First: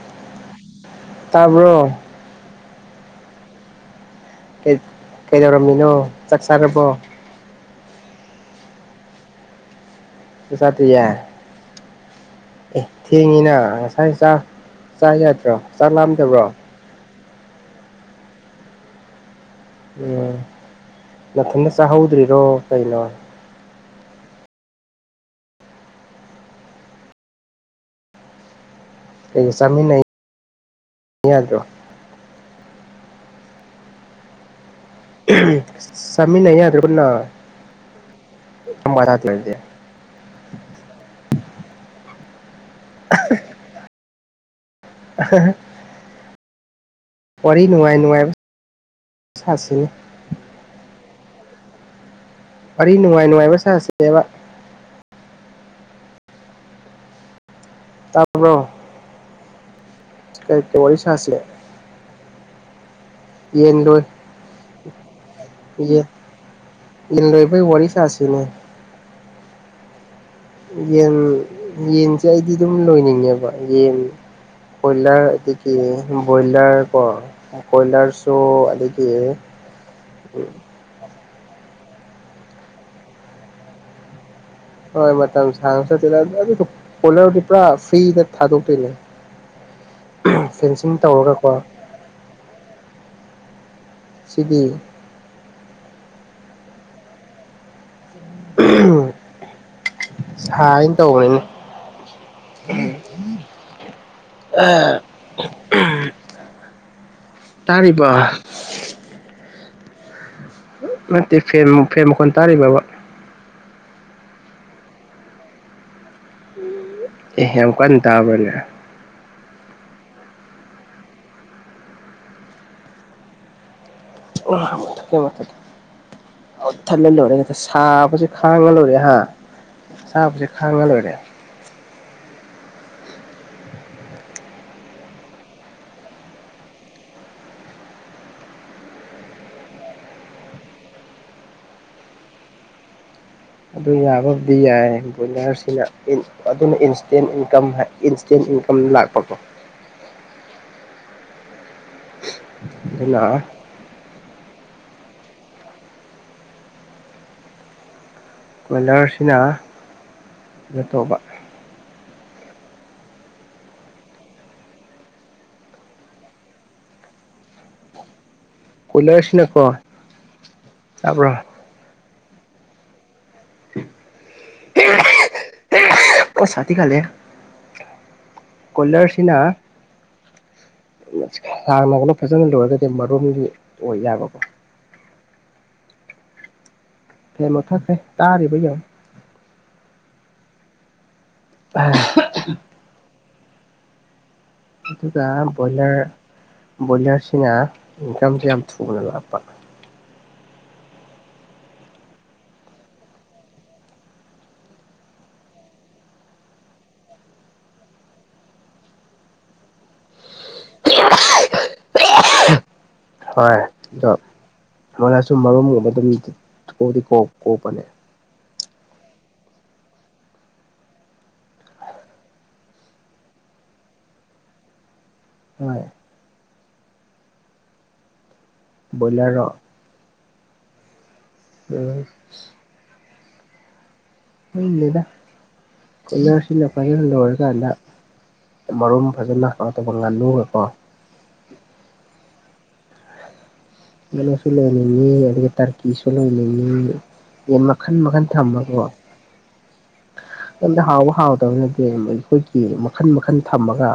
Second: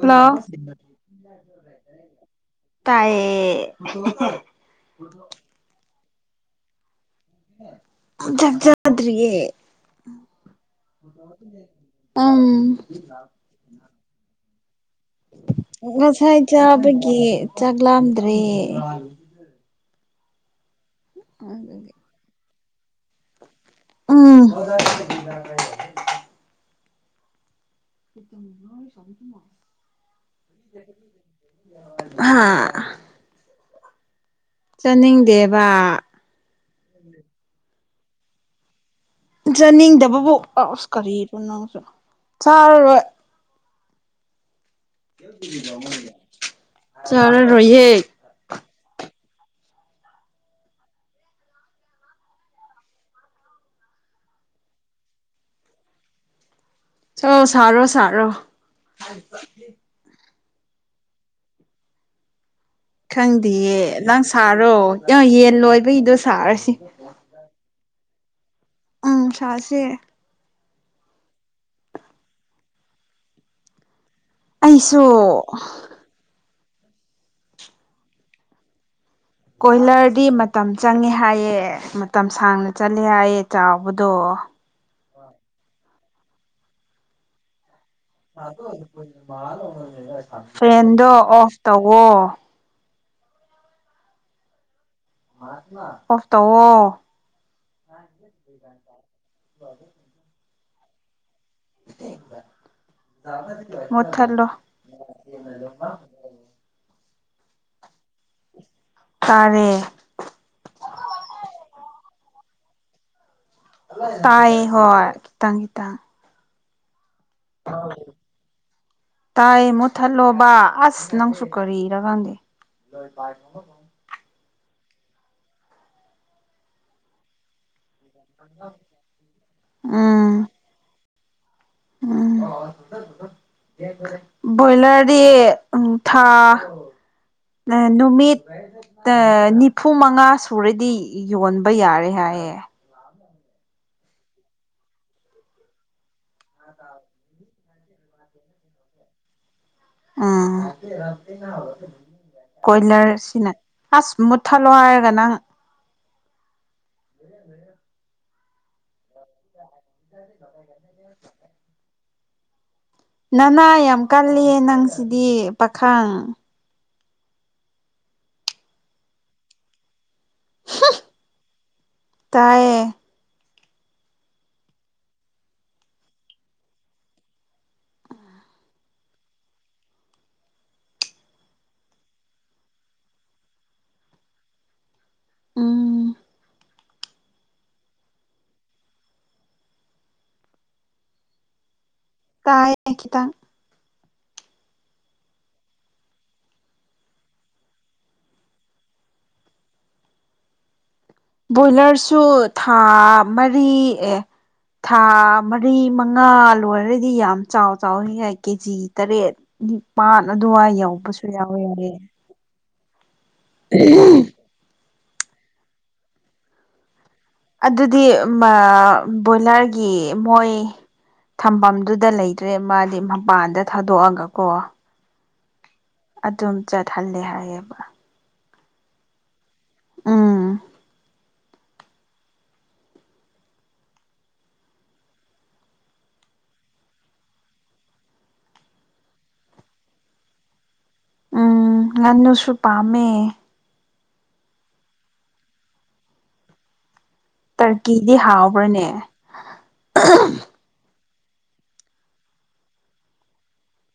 hello ꯇꯥꯕ꯭ꯔꯣ ꯇꯥꯏꯌꯦ ꯀꯩꯗꯧꯔꯝꯃꯤꯅꯣ ꯆꯥꯛ ꯆꯥꯔꯕꯣ ꯆꯖꯥꯗꯔꯤꯌꯦ ꯁꯇ ꯌꯥ ꯑꯪ ꯑꯦ ꯊꯦꯡꯉꯤꯅ ꯉꯁꯥꯏ ꯆꯥꯛ ꯆꯥ ꯌꯥꯗ꯭ꯔꯣ ꯆꯥꯛ ꯉꯁꯥꯏ ꯂꯥꯝꯗꯕ꯭ꯔꯣ ꯆꯥꯕꯒꯤ ꯆꯥꯛ ꯂꯥꯝꯗ꯭ꯔꯦ ꯎꯝ ꯃꯊꯟꯗ ꯆꯥꯍꯧꯗ꯭ꯔꯤꯔꯣ ꯀꯩꯅꯣ ꯎꯝ ꯏꯇ ꯃ [inaudible] ꯑꯩꯒꯤꯁꯃꯤꯅꯗ꯭ꯔꯣ [inaudible] ꯍꯥꯥ ꯆꯥꯅꯤꯡꯗꯦꯕ ꯃꯤꯅ ꯌꯥꯗ꯭ꯔꯦ ꯄꯨꯅꯝꯕ ꯍꯥ ꯂꯩ [inaudible] ꯆꯥꯅꯤꯡꯗꯕꯕꯨ ꯑꯁ ꯀꯔꯤꯅꯣ ꯅꯪꯁꯨ ꯆꯥꯔꯔꯣꯏ [unintelligible] ꯋꯥꯔꯤ ꯆꯥꯔꯔꯣꯏꯌꯦ ꯅꯨꯡꯉꯥꯏ ꯅꯨꯡꯉꯥꯏꯕ ꯁꯥꯁꯤꯅꯤ ꯋꯥꯔꯤ ꯅꯨꯡꯉꯥꯏ ꯅꯨꯡꯉꯥꯏꯕ ꯁꯥꯁꯦꯕ ꯑꯣ ꯁꯔꯣ ꯁꯔꯣ ꯇꯥꯕ꯭ꯔꯣ ꯀꯩ ꯀꯩ ꯋꯥꯔꯤ ꯁꯥꯁꯦ ꯈꯪꯗꯦꯌꯦ ꯅꯪ ꯁꯥꯔꯣ ꯌꯦꯟ ꯂꯣꯏꯕꯩꯗꯣ ꯁꯥꯔꯁꯤ ꯌꯦꯟ ꯂꯣꯏꯕꯩ ꯋꯥꯔꯤ ꯁꯥꯁꯤꯅꯦ ꯎꯝ ꯁꯥꯁꯦ ꯌꯦꯟ ꯌꯦꯟꯁꯦ ꯑꯩꯗꯤ ꯑꯗꯨꯝ ꯂꯣꯏꯅꯤꯡꯉꯦꯕ ꯌꯦꯟ ꯑꯩꯁꯨ ꯀꯣꯏꯂꯥꯔ ꯑꯗꯥꯒꯤ ꯕꯣꯏꯂꯔ ꯀꯣ ꯀꯦꯏꯂꯔꯁꯨ ꯑꯗꯒꯤ ꯀꯣꯏꯂꯔꯗꯤ ꯃꯇꯝ ꯆꯪꯉꯦ ꯍꯥꯏꯌꯦ ꯃꯇꯝ ꯁꯥꯡꯅ ꯆꯠꯂꯦ ꯍꯥꯏꯌꯦ ꯆꯥꯎꯕꯗꯣ ꯍꯣꯏ ꯃꯇꯝ ꯁꯥꯡꯅꯥ ꯆꯠꯇꯣꯏ ꯑꯗꯨ ꯑꯗꯨ ꯗꯣ ꯀꯦꯏꯂꯔꯗꯤ ꯄꯨꯔꯥ ꯐ꯭ꯔꯤꯗ ꯊꯥꯗꯣꯛꯇꯣꯏꯅꯦ ꯐꯦꯟꯁꯤꯡ ꯇꯧꯔꯒꯀꯣ ꯋꯥ ꯁꯤꯗꯤ ꯑꯣꯐ ꯇꯧꯑꯣ [unintelligible] ꯎ [unintelligible] ꯋꯥ [inaudible] ꯁꯥꯏꯌꯦꯟ ꯇꯧꯕꯅꯤꯅꯦ ꯃꯣꯊꯠꯂꯣ ꯇꯥꯔꯤꯕꯣ ꯇꯥꯔꯦ ꯅꯠꯇꯦ ꯐꯦꯟ ꯐꯦꯟ ꯃꯈꯣꯟ ꯇꯥꯔꯤꯕꯕ ꯇꯥꯏꯌꯦ ꯍꯣꯏ ꯈꯤꯇꯪ ꯈꯤꯇꯪ ꯑꯦ ꯌꯥꯝ ꯀꯟꯅ ꯇꯥꯕꯅꯦ ꯇꯥꯏ ꯃꯨꯠꯊꯠꯂꯣꯕ ꯑꯁ ꯅꯪꯁꯨ ꯀꯔꯤꯔ ꯈꯪꯒꯦ ꯃꯨꯊꯠꯀꯦ ꯃꯨꯊꯠꯀꯦ ꯃꯨꯊꯠꯂꯥꯂꯣꯏꯔꯦ ꯁꯥꯕꯁꯦ ꯈꯥꯡꯉ ꯂꯣꯏꯔꯦ ꯍꯥ ꯎꯝ ꯑꯁꯥꯕꯥꯁꯦ ꯈꯥꯡꯉ ꯂꯣꯏꯔꯦ ꯎꯝ ꯕꯣꯏꯂꯔꯗꯤ ꯎꯝ ꯊꯥ ꯅꯨꯃꯤꯠ ꯅꯤꯐꯨ ꯃꯉꯥ ꯁꯨꯔꯗꯤ ꯌꯣꯟꯕ ꯌꯥꯔꯦ ꯍꯥꯏꯌꯦ ꯑꯗꯨ ꯌꯥꯕꯕꯨꯗꯤ ꯌꯥꯏ ꯕꯣꯏꯂꯔꯁꯤꯅ ꯑꯗꯨꯅ ꯏꯟꯁꯇꯦꯟ ꯏꯟꯀꯝ ꯏꯟꯁꯇꯦꯟ ꯏꯟꯀꯝ ꯂꯥꯛꯄꯀꯣ ꯎꯝ ꯀꯣꯏꯂꯔ ꯑꯗꯨꯅ ꯁꯤꯅ ꯑꯁ ꯃꯨꯊꯠꯂꯣ ꯍꯥꯏꯔꯒ ꯅꯪ ꯎ [inaudible] ꯀꯣꯏꯂꯔꯁꯤꯅ ꯀꯩꯅꯣ ꯇꯧꯕ ꯅꯅꯥ ꯌꯥꯝ ꯀꯜꯂꯤ ꯅꯪꯁꯤꯗꯤ ꯄꯥꯈꯪ ꯀꯣꯏꯂꯔꯁꯤꯅ ꯀꯣ ꯇ꯭ꯔ ꯇꯌꯦ [unintelligible] ꯄꯁꯗꯤꯤ ꯈꯂꯦ ꯀꯜꯥꯔ ꯁꯤꯅ ꯁꯥꯡꯅꯒꯂ ꯐꯖꯅ ꯂꯣꯏꯔꯒꯗꯤ ꯃꯔꯨꯝꯗꯤ ꯑꯣꯏ ꯌꯥꯕꯀꯣ ꯎꯝ ꯐꯦꯃꯣ ꯊꯥꯁꯦ ꯇꯗꯥ ꯑꯔꯔꯤꯕꯩ ꯌꯥꯡ ꯑ ꯀꯥꯏꯈꯤꯇ ꯑꯗꯨꯒ ꯕꯣꯏꯂꯔ ꯕꯣꯏꯂꯔꯁꯤꯅ ꯏꯟꯀꯝꯁ ꯌꯥꯝ ꯊꯨꯅ ꯂꯞꯄ ꯕꯣꯏꯂꯔꯁꯨ ꯊꯥ ꯃꯔꯤ ꯑꯦ ꯊꯥ ꯃꯔꯤ ꯃꯉꯥ ꯂꯣꯏꯔꯗꯤ ꯌꯥꯝ ꯆꯥꯎ ꯆꯥꯎ ꯌꯥꯏ ꯀꯦꯖꯤ ꯇꯔꯦꯠ ꯄꯥꯠ ꯑꯗꯨꯋꯥꯏ ꯌꯧꯕꯁꯨ ꯌꯥꯎꯋꯦ ꯌꯥꯔꯦ ꯍꯣꯏ ꯑꯗꯣ ꯃꯣꯏꯅ ꯁꯨꯝ ꯃꯔꯨꯝꯒꯨꯝꯕ ꯑꯗꯨꯝꯣꯛꯗꯤ ꯀꯣꯛ ꯀꯣꯛꯄꯅꯦ ꯑꯗꯨꯗꯤ ꯕꯣꯏꯂꯔꯒꯤ ꯃꯣꯏ ꯊꯝꯐꯝꯗꯨꯗ ꯂꯩꯇ꯭ꯔꯦ ꯃꯥꯗꯤ ꯃꯄꯥꯟꯗ ꯊꯥꯗꯣꯛꯑꯒꯀꯣ ꯍꯣꯏ ꯑꯗꯨꯝ ꯆꯠꯍꯜꯂꯦ ꯍꯥꯏꯌꯦꯕ ꯕꯣꯏꯂꯔ ꯎꯝ ꯑ ꯎꯗ ꯏꯟꯅꯥꯁꯤ ꯏꯅ ꯄꯔꯗ ꯑꯣꯔꯒꯗ ꯃꯔꯨꯝ ꯐꯖꯅ ꯀꯩꯅꯣ ꯇꯧꯕ ꯉꯥꯜꯂꯨꯕꯀꯣ ꯎꯝ ꯉꯟꯅꯨꯁꯨ ꯄꯥꯝꯃꯦ ꯂ ꯆꯂꯅꯤꯅꯤ ꯑꯗꯒꯤ ꯇꯔꯀꯤꯁꯨꯂꯅꯤꯅꯤ ꯌꯦ ꯃꯈꯟ ꯇꯔꯀꯤꯗꯤ ꯃꯈꯟ ꯊꯝꯃꯀꯣ ꯍꯥꯎꯕ꯭ꯔꯅꯦ ꯀꯩꯝꯇ ꯍꯥꯎꯕ ꯍꯥꯎꯗꯕꯅꯗꯤ ꯑꯩꯈꯣꯏꯒꯤ ꯃꯈꯟ ꯃꯈꯟ ꯊꯝꯃꯒ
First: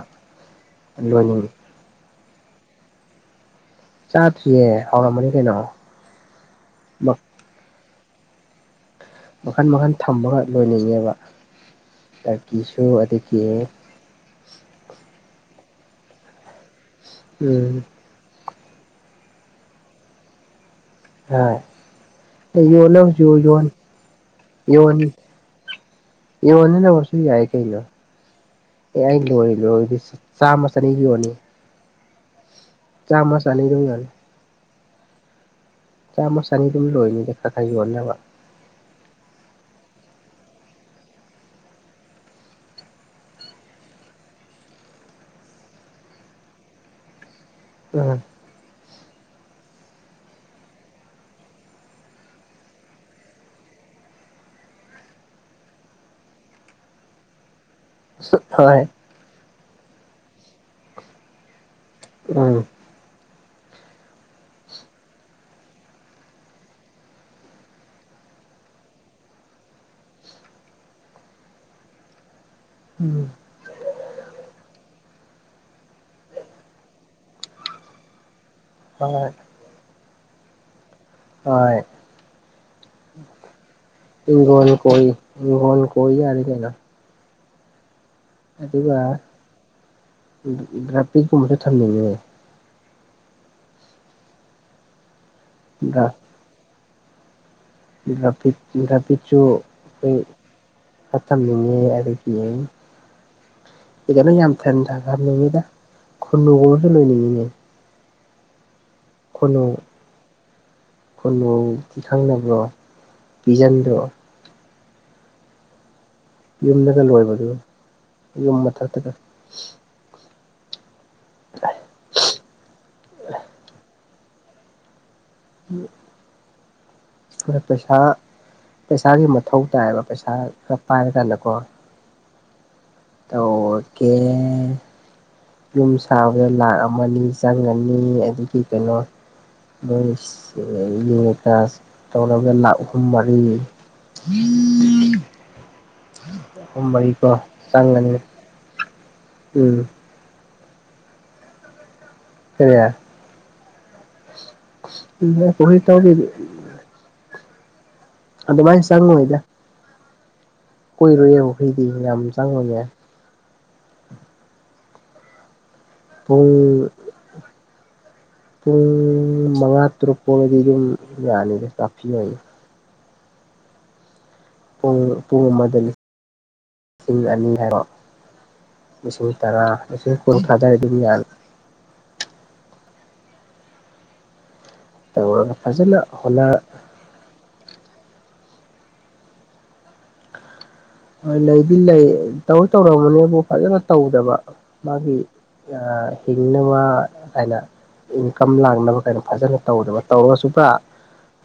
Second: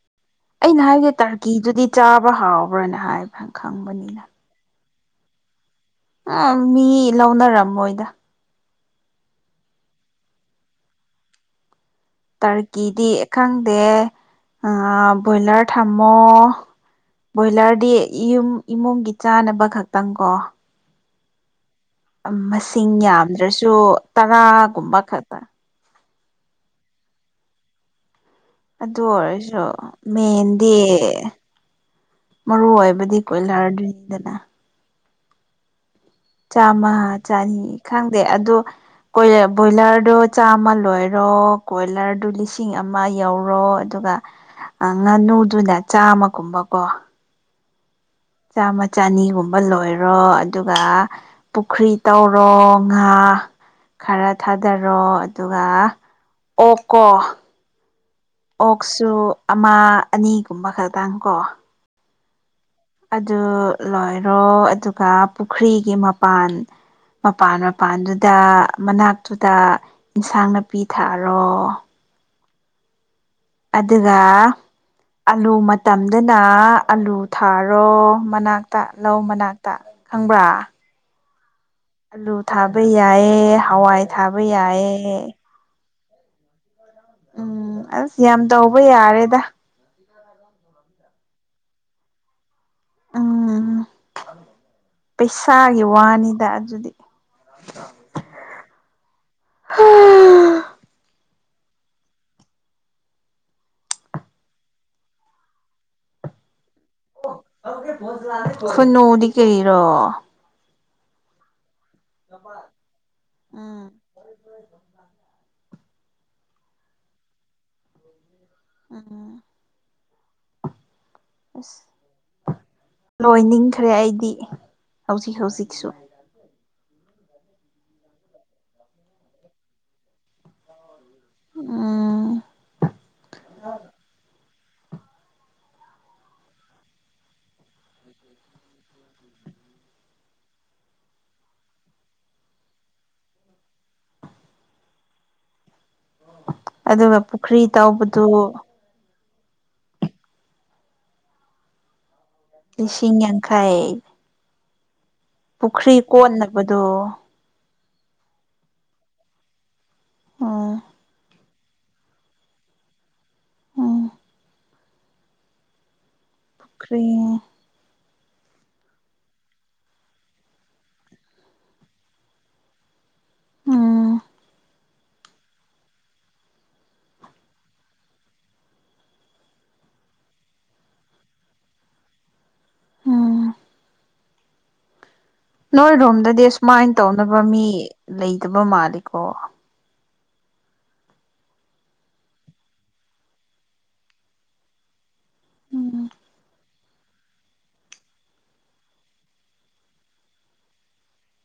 ꯑꯩꯅ ꯍꯥꯏꯕꯗꯤꯦ ꯂꯣꯏꯅꯤꯡꯉꯤ ꯇꯔꯀꯤꯗꯨꯗꯤ ꯆꯥꯕ ꯍꯥꯎꯕ꯭ꯔꯅ ꯍꯥꯏꯕ꯭ꯔ ꯈꯪꯕꯅꯤꯅ ꯀꯦ ꯍꯥꯎꯔ ꯃꯅꯤ ꯀꯅꯣ ꯎ ꯃꯤ ꯂꯧꯅꯔꯝꯃꯣꯏꯗ ꯃꯈꯟ ꯃꯈꯟ ꯊꯝꯃꯒ ꯂꯣꯏꯅꯤꯡꯉꯦꯕ ꯇꯔꯀꯤꯁꯨ ꯇꯔꯀꯤꯗꯤ ꯑꯗꯒꯤ ꯈꯪꯗꯦ ꯑ ꯭ꯔꯣꯌꯂꯔ ꯊꯥꯃꯣ ꯭ꯔꯣꯌꯂꯔ ꯎꯝ ꯗ ꯌꯨꯝ ꯏꯃꯨꯡꯒꯤ ꯆꯥꯅꯕ ꯈꯛꯇꯪ ꯀꯣ ꯍꯣꯏ ꯃꯁꯤꯡ ꯌꯣꯟꯅꯕꯁꯨ ꯌꯣꯟ ꯌꯥꯝꯗ꯭ꯔꯁꯨ ꯇꯔꯥꯒꯨꯝꯕ ꯈꯛꯇ ꯏ ꯋꯥꯅꯤꯅ ꯄꯔꯁꯨ ꯌꯥꯏ ꯀꯩꯅ ꯑꯗꯨ ꯑꯦ ꯑꯩ ꯂꯣꯏ ꯑꯣꯏꯔꯁꯨ ꯂꯣꯏꯗꯤ ꯆꯥꯝꯃ ꯃꯦꯟꯗꯤ ꯆꯅꯤ ꯌꯣꯅꯤ ꯃꯔꯨ ꯑꯣꯏꯕꯗꯤ ꯆꯅꯤ ꯑꯗꯨꯝ ꯌꯣꯟꯅꯤ ꯀꯣꯏꯂꯔꯗ꯭ꯔꯤꯗꯅ ꯆꯅꯤ ꯑꯗꯨꯝ ꯆꯥꯝꯃ ꯂꯣꯏꯅꯤꯗ ꯈꯔ ꯆꯅꯤ ꯈꯔ ꯌꯣꯟꯅꯕ ꯈꯪꯗꯦ ꯑꯗꯣ ꯕꯣꯏꯂꯔꯗꯨꯣ ꯆꯥꯝꯃ ꯂꯣꯏꯔꯣ ꯀꯣꯏꯂꯔꯗꯨ ꯂꯤꯁꯤꯡ ꯑꯃ ꯌꯧꯔꯣ ꯑꯗꯨꯒ ꯉꯥꯅꯨꯗꯨꯅꯦ ꯆꯥꯝꯃꯒꯨꯝꯕꯀꯣ ꯎꯝ ꯆꯥꯃ ꯆꯅꯤꯒꯨꯝꯕ ꯂꯣꯏꯔꯣ ꯑꯗꯨꯒ ꯄꯨꯈ꯭ꯔꯤ ꯇꯧꯔꯣ ꯉꯥ ꯈꯔ ꯊꯥꯗꯔꯣ ꯑꯗꯨꯒ ꯑꯣꯀꯣ ꯍꯣꯏ ꯑꯣꯛꯁꯨ ꯑꯃ ꯑꯅꯤꯒꯨꯝꯕ ꯈꯛꯇꯪ ꯀꯣ ꯑ ꯑꯗꯨ ꯂꯣꯏꯔꯣ ꯑꯗꯨꯒ ꯄꯨꯈ꯭ꯔꯤꯒꯤ ꯃꯄꯥꯟ ꯃꯄꯥꯟ ꯃꯄꯥꯟꯗꯨꯗ ꯃꯅꯥꯛꯇꯨꯗ ꯏꯟꯁꯥꯡ ꯅꯥꯄꯤ ꯊꯥꯔꯣ ꯎꯝ ꯑꯗꯨꯒ ꯑꯥꯂꯨ ꯃꯇꯝꯗꯅ ꯑꯥꯂꯨ ꯊꯥꯔꯣ ꯃꯅꯥꯛ ꯇ ꯂꯧ ꯍꯣꯏ ꯃꯅꯥꯛꯇ ꯈꯪꯕ꯭ꯔꯥ ꯍ ꯑꯂꯨ ꯊꯥꯕ ꯌꯥꯏꯌꯦ ꯍꯋꯥꯏ ꯊꯥꯕ ꯌꯥꯏꯌꯦ ꯐꯣꯟ ꯀ ꯌꯥꯔ ꯀꯥꯏꯩꯅ ꯎꯝ ꯑ ꯑꯗꯨꯒ ꯒ꯭ꯔꯥꯐꯤꯛꯀꯨꯝꯕꯗ ꯊꯝꯅꯤꯡꯉꯦ ꯎꯝ ꯄꯩꯁꯥꯒꯤ ꯋꯥꯅꯤꯗ ꯑꯗꯨꯗꯤ ꯒ꯭ꯔꯥꯐꯤꯛ ꯒ꯭ꯔꯥꯐꯤꯛꯁꯨꯁꯨ ꯑꯩꯈꯣꯏ ꯇꯝꯃꯤꯉꯤ ꯑꯗꯨꯗꯒꯤ ꯏꯗꯅ ꯌꯥꯝ ꯊꯦꯟ ꯊꯥꯅꯤꯡꯉꯤꯗ ꯈꯨꯟꯅꯨꯒꯨꯝꯕꯁꯨ ꯂꯣꯏꯅꯤꯡꯉꯤꯅꯦ ꯐꯅꯣꯗꯤ ꯀꯨ ꯀꯅꯨ ꯀꯈꯪꯅꯕꯕ꯭ꯔꯣ ꯕꯤꯖꯟꯗ꯭ꯔꯣ ꯎ ꯌꯨꯝꯗꯒ ꯂꯣꯏꯕꯗꯨ ꯌꯨꯝ ꯃꯊꯛꯇꯒ ꯎꯝ ꯑꯁ ꯂꯣꯏꯅꯤꯡꯈ꯭ꯔꯦ ꯑꯩꯗꯤ ꯍꯧꯖꯤꯛ ꯍꯧꯖꯤꯛꯁꯨ ꯇꯣꯔꯥ ꯄꯩꯁꯥ ꯄꯩꯁꯥꯒꯤ ꯃꯊꯧ ꯇꯥꯏꯌꯦꯕ ꯄꯩꯁꯥ ꯈꯔ ꯄꯥꯏꯔꯀꯥꯟꯗꯀꯣ ꯎꯝ ꯑꯣꯀꯦ ꯌꯨꯝ ꯁꯥꯕꯗ ꯂꯥꯛ ꯑꯃꯅꯤꯅꯤ ꯆꯪꯉꯅꯤ ꯑꯗꯨꯒꯤ ꯀꯩꯅꯣ ꯃꯣꯏ ꯌꯦꯡꯉꯀ ꯇꯧꯔꯒ ꯂꯥꯛ ꯑꯍꯨꯝ ꯃꯔꯤ ꯎꯝ ꯑꯗꯨꯒ ꯃꯔꯤꯀꯣ ꯄꯨꯈ꯭ꯔꯤ ꯆꯪꯉꯅꯤ ꯇꯥꯎꯕꯗꯨ ꯎꯝ ꯀꯔꯤ ꯂꯤꯁꯤꯡ ꯌꯥꯡꯈꯥꯏ ꯄ ꯇ ꯍꯧ ꯑꯗꯨꯣ ꯑꯗꯨꯗ ꯃꯥꯥꯏꯁ ꯆ ꯁꯪꯉꯣꯏꯗ ꯎꯝ ꯀꯣꯏꯔꯣꯏꯌꯦꯕ ꯐꯩꯗꯤ ꯌꯥꯝ ꯆꯪꯉꯨꯅꯦ ꯎꯝ ꯄꯨꯡ ꯄꯨꯈ꯭ꯔꯤ ꯄꯨꯡ ꯃꯉꯥ ꯇꯔꯨꯛ ꯐꯥꯎ ꯑꯣꯏꯅꯗꯤ ꯑꯗꯨꯝ ꯌꯥꯅꯤꯗꯦ ꯀꯥꯐ ꯑꯣꯏꯌꯦ ꯎꯝ ꯄ ꯄꯨꯡ ꯑꯃꯗꯁꯤꯡ ꯂꯤꯁꯤꯡ ꯑꯅꯤ ꯍꯥꯏꯕ ꯂꯤꯁꯤꯡ ꯇꯔꯥ ꯂꯤꯁꯤꯡ ꯀꯨꯟꯊ꯭ꯔꯥꯗꯔ ꯑꯗꯨꯝ ꯌꯥ ꯎꯝ ꯇꯃ ꯅꯣꯏꯔꯣꯝꯗꯗꯤ ꯑꯨꯃꯥꯏꯅ ꯇꯧꯅꯕ ꯃꯤ ꯂꯩꯗꯕ ꯃꯥꯜꯂꯤꯀꯣ ꯍꯣꯏ ꯂꯩꯗꯤ ꯂꯩ ꯇꯧ ꯇꯧꯔꯝꯕꯅꯦꯕꯨ ꯐꯖꯅ ꯇꯧꯗꯕ ꯃꯥꯒꯤ ꯑ ꯎꯝ ꯍꯅ ꯋꯥ ꯍꯥꯏꯅ ꯏꯟꯀꯝ ꯂꯥꯡꯅꯕ ꯀꯥꯏꯅ ꯐꯖꯅ ꯇꯧꯗꯕ ꯇꯧꯔꯒꯁꯨ ꯄꯨꯔꯥ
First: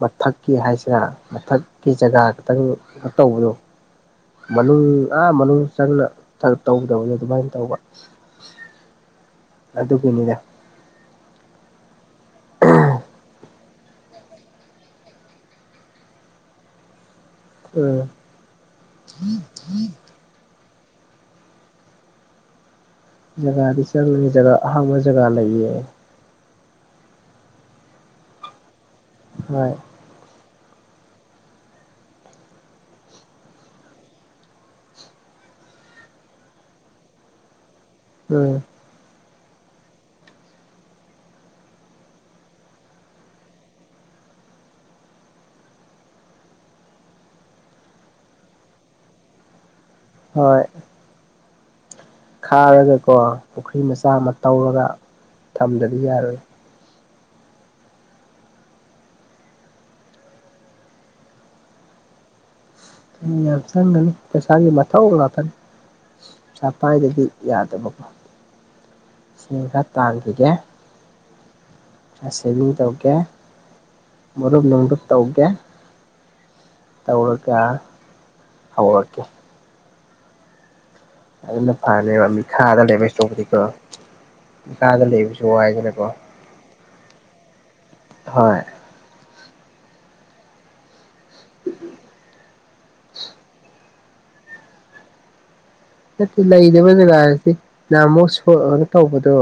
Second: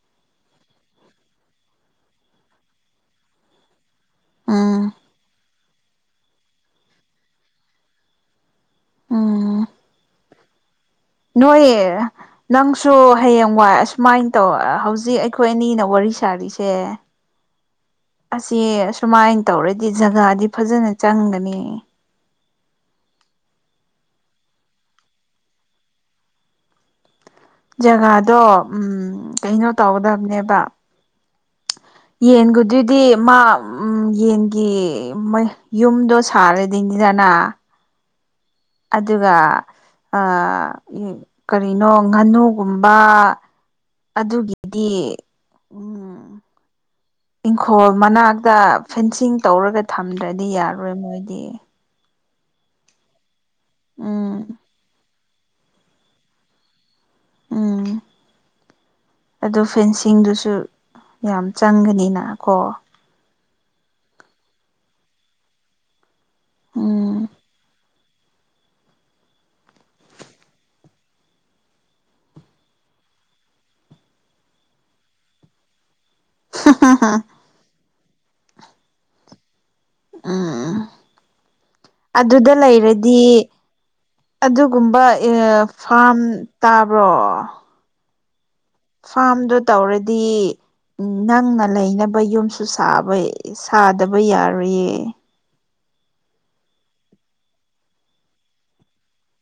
ꯃꯊꯛꯀꯤ ꯍꯥꯏꯁꯤꯔ ꯃꯊꯛꯀꯤ ꯖꯒꯥ ꯈꯇꯪ ꯀꯩꯅꯣ ꯇꯧꯕꯗꯣ ꯎꯝ ꯃꯅꯨꯡ ꯑꯥ ꯃꯅꯨꯡ ꯆꯪꯅ ꯇꯧꯗꯕꯅꯦꯣ ꯑꯗꯨꯃꯥꯏꯅ ꯇꯧꯕ ꯎꯝ ꯑꯗꯨꯒꯤꯅꯤꯗ ꯅꯣꯏꯣꯌꯦ ꯅꯪꯁꯨ ꯍꯌꯦꯡ ꯋꯥꯏ ꯑꯁꯨꯃꯥꯏꯅ ꯇꯧ ꯍꯧꯖꯤꯛ ꯑꯩꯈꯣꯏ ꯑꯅꯤꯅ ꯋꯥꯔꯤ ꯁꯥꯔꯤꯁꯦ ꯎꯝ ꯑꯁꯤ ꯁꯨꯃꯥꯏꯅ ꯇꯧꯔꯗꯤ ꯖꯒꯥꯗꯤ ꯐꯖꯅ ꯆꯪꯒꯅꯤ ꯖꯒꯥꯗꯤ ꯆꯪꯤ ꯖꯒꯥ ꯑꯍꯥꯡꯕ ꯖꯒꯥ ꯂꯩꯌꯦ ꯖꯒꯥꯗꯣ ꯎꯝ ꯀꯩꯅꯣ ꯍꯣꯏ ꯇꯧꯒꯗꯕꯅꯦꯕ ꯌꯦꯟꯒꯗꯨꯗꯤ ꯃꯥ ꯎ ꯌꯦꯟꯒꯤ ꯌꯨꯝꯗꯣ ꯁꯔꯗꯤꯗꯤꯗꯅꯅꯥ ꯎꯝ ꯑꯗꯨꯒ ꯀꯔꯤꯅꯣ ꯉꯥꯅꯨꯒꯨꯝꯕ ꯑꯗꯨꯒꯤꯗꯤ ꯎꯝ ꯏꯪꯈꯣꯜ ꯃꯅꯥꯛꯇ ꯐꯦꯟꯁꯤꯡ ꯇꯧꯔꯒ ꯊꯝꯗ꯭ꯔꯗꯤ ꯍꯣꯏ ꯌꯥꯔꯔꯣꯏ ꯃꯣꯏꯗꯤ ꯈꯥꯔꯒꯀꯣ ꯄꯨꯈ꯭ꯔꯤ ꯃꯆꯥ ꯑꯃ ꯎꯝ ꯇꯧꯔꯒ ꯊꯝꯗꯗꯤ ꯌꯥꯔꯣꯏ ꯎꯝ ꯑꯣ ꯐꯦꯟꯁꯤꯡꯗꯨꯁꯨ ꯌꯥꯝ ꯆꯪꯒꯅꯤꯅ ꯀꯣ ꯌꯥꯝ ꯆꯪꯒꯅꯤ ꯄꯩꯁꯥꯒꯤ ꯃꯊꯧ ꯉꯥꯛꯇꯅꯤ ꯄꯩꯁꯥ ꯄꯥꯏꯗꯗꯤ ꯎꯝ ꯌꯥꯗꯕꯀꯣ ꯁꯦꯟ ꯈꯔ ꯇꯥꯟꯈꯤꯒꯦ ꯁꯦꯚꯤꯡ ꯇꯧꯒꯦ ꯃꯔꯨꯞ ꯅꯨꯡꯂꯨꯞ ꯇꯧꯒꯦ ꯇꯧꯔꯒ ꯍꯧꯔꯛꯀꯦ ꯎꯝ ꯎꯝ ꯑꯗꯨꯅ ꯐꯅꯦꯕ ꯑꯗꯨꯗ ꯃꯤꯈꯥꯗ ꯂꯩꯕ ꯂꯩꯔꯗꯤ ꯁꯔꯨꯛꯄꯨꯗꯤꯀꯣ ꯑꯗꯨꯒꯨꯝꯕ ꯃꯤꯈꯥꯗ ꯂꯩꯕꯁꯨ ꯋꯥꯏꯗꯅꯀꯣ ꯐꯥꯔꯝ ꯇꯥꯕ꯭ꯔꯣ ꯍꯣꯏ ꯐꯥꯔꯝꯗꯣ ꯇꯧꯔꯗꯤ ꯅꯪꯅ ꯂꯩꯅꯕ ꯌꯨꯝꯁꯨ ꯁꯥꯕ ꯁꯥꯗꯕ ꯌꯥꯔꯣꯏꯌꯦ ꯅꯠꯇꯦ ꯂꯩꯕ ꯖꯒꯥꯁꯤꯗꯤ ꯌꯥꯝ ꯃꯣꯠ ꯁꯣꯛꯑꯒ ꯇꯧꯕꯗꯣ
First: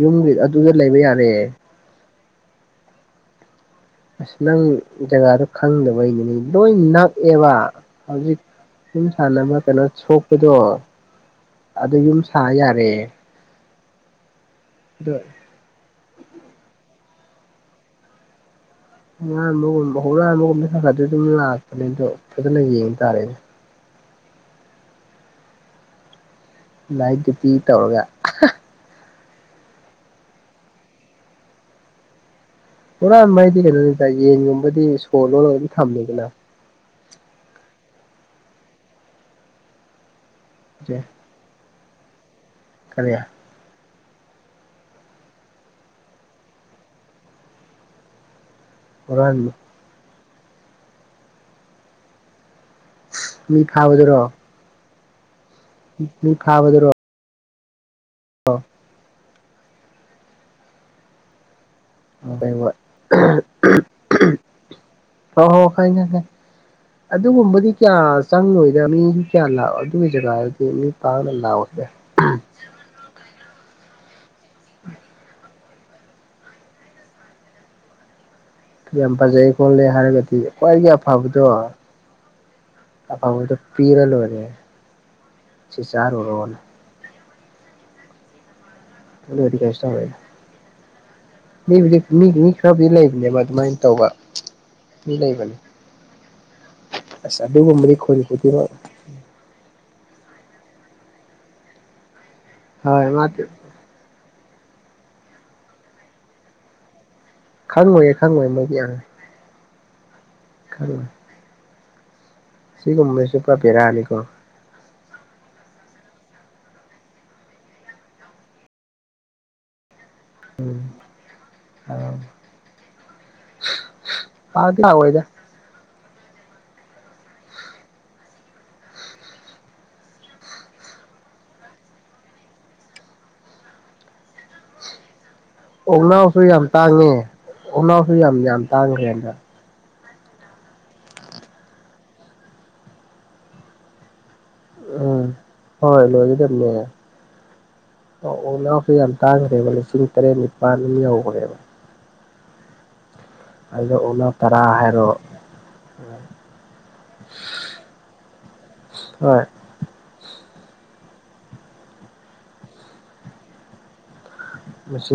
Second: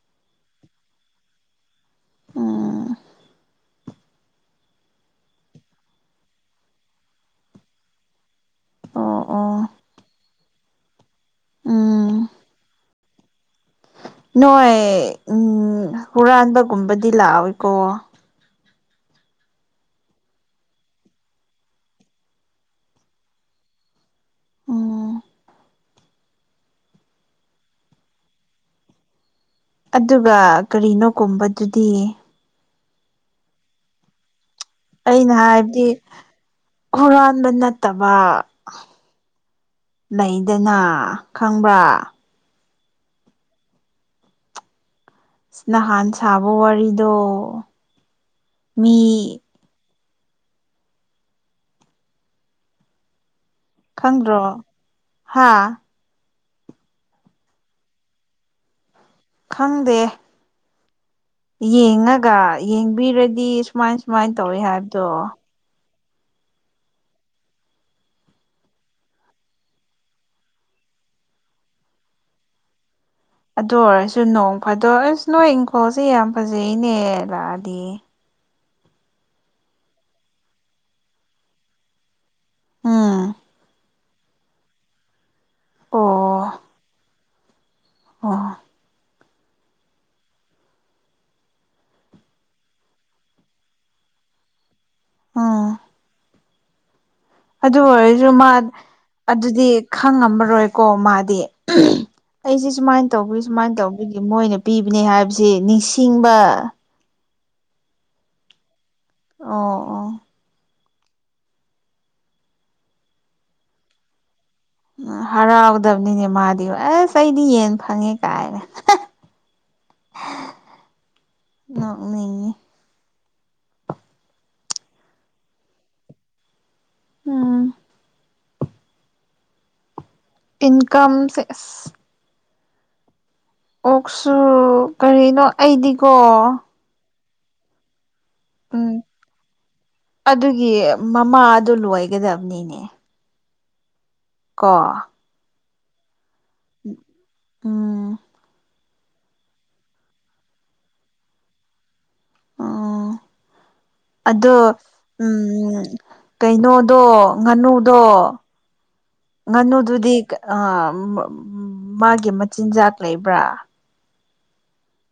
ꯌꯨꯝꯒꯤ ꯑꯗꯨꯗ ꯂꯩꯕ ꯌꯥꯔꯦ ꯎꯝ ꯑꯁ ꯅꯪ ꯖꯒꯥꯗꯨ ꯈꯪꯗꯕꯩꯅꯤꯅꯦ ꯂꯣꯏ ꯅꯛꯑꯦꯕ ꯍꯧꯖꯤꯛ ꯑꯣ ꯌꯨꯝ ꯑꯣ ꯁꯥꯟꯅꯕ ꯀꯩꯅꯣ ꯁꯣꯛꯄꯗꯣ ꯑꯗꯨꯗ ꯌꯨꯝ ꯎꯝ ꯁꯥ ꯌꯥꯔꯦ ꯅꯣꯏ ꯑꯗꯣ ꯎꯝ ꯍꯨꯔꯥꯟꯕꯒꯨꯝꯕꯗꯤ ꯂꯥꯛꯑꯣꯏꯀꯣ ꯍꯨꯔꯥꯟꯕꯒꯨꯝꯕ ꯍꯨꯔꯥꯟꯕꯒꯨꯝꯕꯗ ꯈꯔ ꯈꯔꯗꯤ ꯑꯗꯨꯝ ꯂꯥꯛꯄꯅꯦ ꯑꯗꯣ ꯐꯖꯅ ꯌꯦꯡ ꯇꯥꯔꯦꯅꯦ ꯎꯝ ꯂꯥꯏꯠ ꯗꯗꯨꯌꯇꯤ ꯇꯧꯔꯒ ꯑꯗꯨꯒ ꯀꯔꯤꯅꯣ ꯀꯨꯝꯕꯗꯨꯗꯤ ꯍꯨꯔꯥꯟꯕ ꯍꯥꯏꯗꯤ ꯀꯩꯅꯣꯅꯤꯗ ꯌꯦꯟꯒꯨꯝꯕꯗꯤ ꯁꯣ ꯑꯩꯅ ꯂꯣꯟ ꯂꯒ ꯑꯗꯨꯝ ꯍꯥꯏꯕꯗꯤ ꯊꯝꯃꯤꯗꯅ ꯍꯨꯔꯥꯟꯕ ꯅꯠꯇꯕ ꯂꯩꯗꯅ ꯁꯦ ꯈꯪꯕ꯭ꯔꯥ ꯀꯔꯤ ꯅꯍꯥꯟ ꯁꯥꯕ ꯋꯥꯔꯤꯗꯣ ꯃꯤ ꯍꯨꯔꯥꯟꯕ ꯃꯤ ꯈꯪꯗ꯭ꯔꯣ ꯍꯥ [unintelligible] ꯈꯥꯕꯗꯨꯔꯣ [unintelligible] ꯈꯪꯗꯦ ꯌꯦꯡꯉꯒ ꯍꯣꯏ ꯍꯣꯏ ꯌꯦꯡꯕꯤꯔꯗꯤ ꯁꯨꯃꯥꯏ ꯁꯨꯃꯥꯏꯅ ꯇꯧꯋꯤ ꯍꯥꯏꯕꯗꯣ ꯍꯣ ꯍꯣ ꯈꯪꯉꯦ [inaudible] ꯑꯗꯨꯒꯨꯝꯕꯗꯤ ꯀꯌꯥ ꯆꯪꯉꯣꯏꯗ ꯃꯤ ꯀꯌꯥ ꯂꯥꯛꯑꯣꯏ ꯑꯗꯨꯒꯤ ꯖꯒꯥꯗꯨꯗꯤ ꯃꯤ ꯄꯥꯡꯅ ꯂꯥꯛꯑꯣꯏꯗ ꯑꯗꯨ ꯑꯣꯏꯔꯁꯨ ꯅꯣꯡ ꯐꯥꯗꯣꯛ ꯑꯁ ꯅꯣꯏ ꯏꯪꯈꯣꯜꯁꯦ ꯌꯥꯝ ꯐꯖꯩꯅꯦ ꯂꯥꯛꯑꯗꯤ ꯌꯥꯝ ꯐꯖꯩ ꯈꯣꯜꯂꯦ ꯍꯥꯏꯔꯒꯗꯤ ꯈ꯭ꯋꯥꯏꯒꯤ ꯑꯐꯕꯗꯣ ꯎꯝ ꯑꯐꯕꯗꯣ ꯄꯤꯔ ꯂꯣꯏꯔꯦ ꯁꯤ ꯆꯥ ꯑꯣ ꯔꯨꯔꯣꯔꯅ ꯑꯣ ꯑꯗꯨꯗꯤ ꯀꯩꯁꯨ ꯇꯧꯔꯣꯏꯗ ꯃꯤꯕꯨꯗꯤ ꯃꯤꯕꯨꯗꯤ ꯈꯔꯕꯨꯗꯤ ꯂꯩꯕꯅꯦꯕ ꯑꯗꯨꯃꯥꯏꯅ ꯇꯧꯕ ꯃꯤ ꯂꯩꯕꯅꯦ ꯎꯝ ꯑꯁ ꯑꯗꯨ ꯑꯗꯨꯒꯨꯝꯕꯗꯤ ꯈꯣꯔꯤ ꯑꯣꯏꯔꯁꯨ [unintelligible] ꯃꯥ ꯑꯗꯨꯗꯤ ꯈꯪꯉꯝꯃꯔꯣꯏꯀꯣ ꯃꯥꯗꯤ ꯑꯩꯁꯦ ꯍꯣꯏ ꯁꯨꯃꯥꯏꯅ ꯃꯥ ꯇꯧꯕꯩ ꯁꯨꯃꯥꯏꯅ ꯇꯧ ꯑꯩꯒꯤ ꯃꯣꯏꯅ ꯄꯤꯕꯅꯦ ꯍꯥꯏꯕꯁꯤ ꯅꯤꯡꯁꯤꯡꯕ ꯈꯪꯉꯣꯏꯍꯦ ꯈꯪꯉꯣꯏꯦ ꯃꯣꯏꯗꯤ ꯌꯥꯝꯅ ꯑꯣ ꯑꯣꯥ ꯈꯪꯉꯣꯏ ꯁꯤꯒꯨꯝꯕꯁꯤꯁꯨ ꯄꯨꯔꯥ ꯚꯦꯔꯥꯅꯤꯀꯣ ꯎ ꯍꯔꯥꯎꯗꯕꯅꯤꯅꯦ ꯃꯥꯗꯤ ꯑꯁ ꯑꯩꯗꯤ ꯌꯦꯟ ꯐꯪꯉꯦ ꯀꯥꯏꯅ ꯎꯝ ꯑ ꯅꯣꯛꯅꯤꯡꯉꯤ ꯄꯥꯗꯤ ꯌꯥꯑꯣꯏꯗ ꯎꯝ ꯇꯤꯟ ꯀꯥꯡꯁꯦ ꯑꯍ ꯑꯣꯛꯁꯨ ꯀꯔꯤꯅꯣ ꯑꯩ ꯑꯣꯅꯥꯎꯁꯨ ꯌꯥꯝ ꯇꯥꯡꯉꯦ ꯎꯅꯥꯎꯁꯨ ꯌꯥꯝ ꯌꯥꯝ ꯎꯝ ꯇꯥꯡꯈ꯭ꯔꯦꯅ ꯑꯗꯨꯒꯤ ꯃꯃꯥꯗꯣ ꯂꯣꯏꯒꯗꯕꯅꯤꯅꯦ ꯀ ꯍ ꯂꯣꯏꯗꯃꯦ ꯎꯝ ꯑꯣ ꯁꯨ ꯌꯥꯝ ꯇꯥꯡꯈ꯭ꯔꯦꯕ ꯂꯤꯁꯤꯡ ꯇꯔꯦꯠ ꯅꯤꯄꯥꯜ ꯑꯃ ꯌꯧꯈ꯭ꯔꯦꯕ ꯎꯝ ꯑꯗꯨꯗ ꯑꯣꯛꯅꯥꯎ ꯑꯗꯣ ꯇꯔꯥ ꯍꯥꯏꯔꯣ ꯎꯝ ꯀꯩꯅꯣꯗꯣ ꯉꯥꯅꯨꯗꯣ ꯍꯣꯏ ꯉꯥꯅꯨꯗꯨꯗꯤ ꯃꯥꯒꯤ ꯃꯆꯤꯟꯖꯥꯛ ꯂꯩꯕ꯭ꯔꯥ ꯃꯁꯤ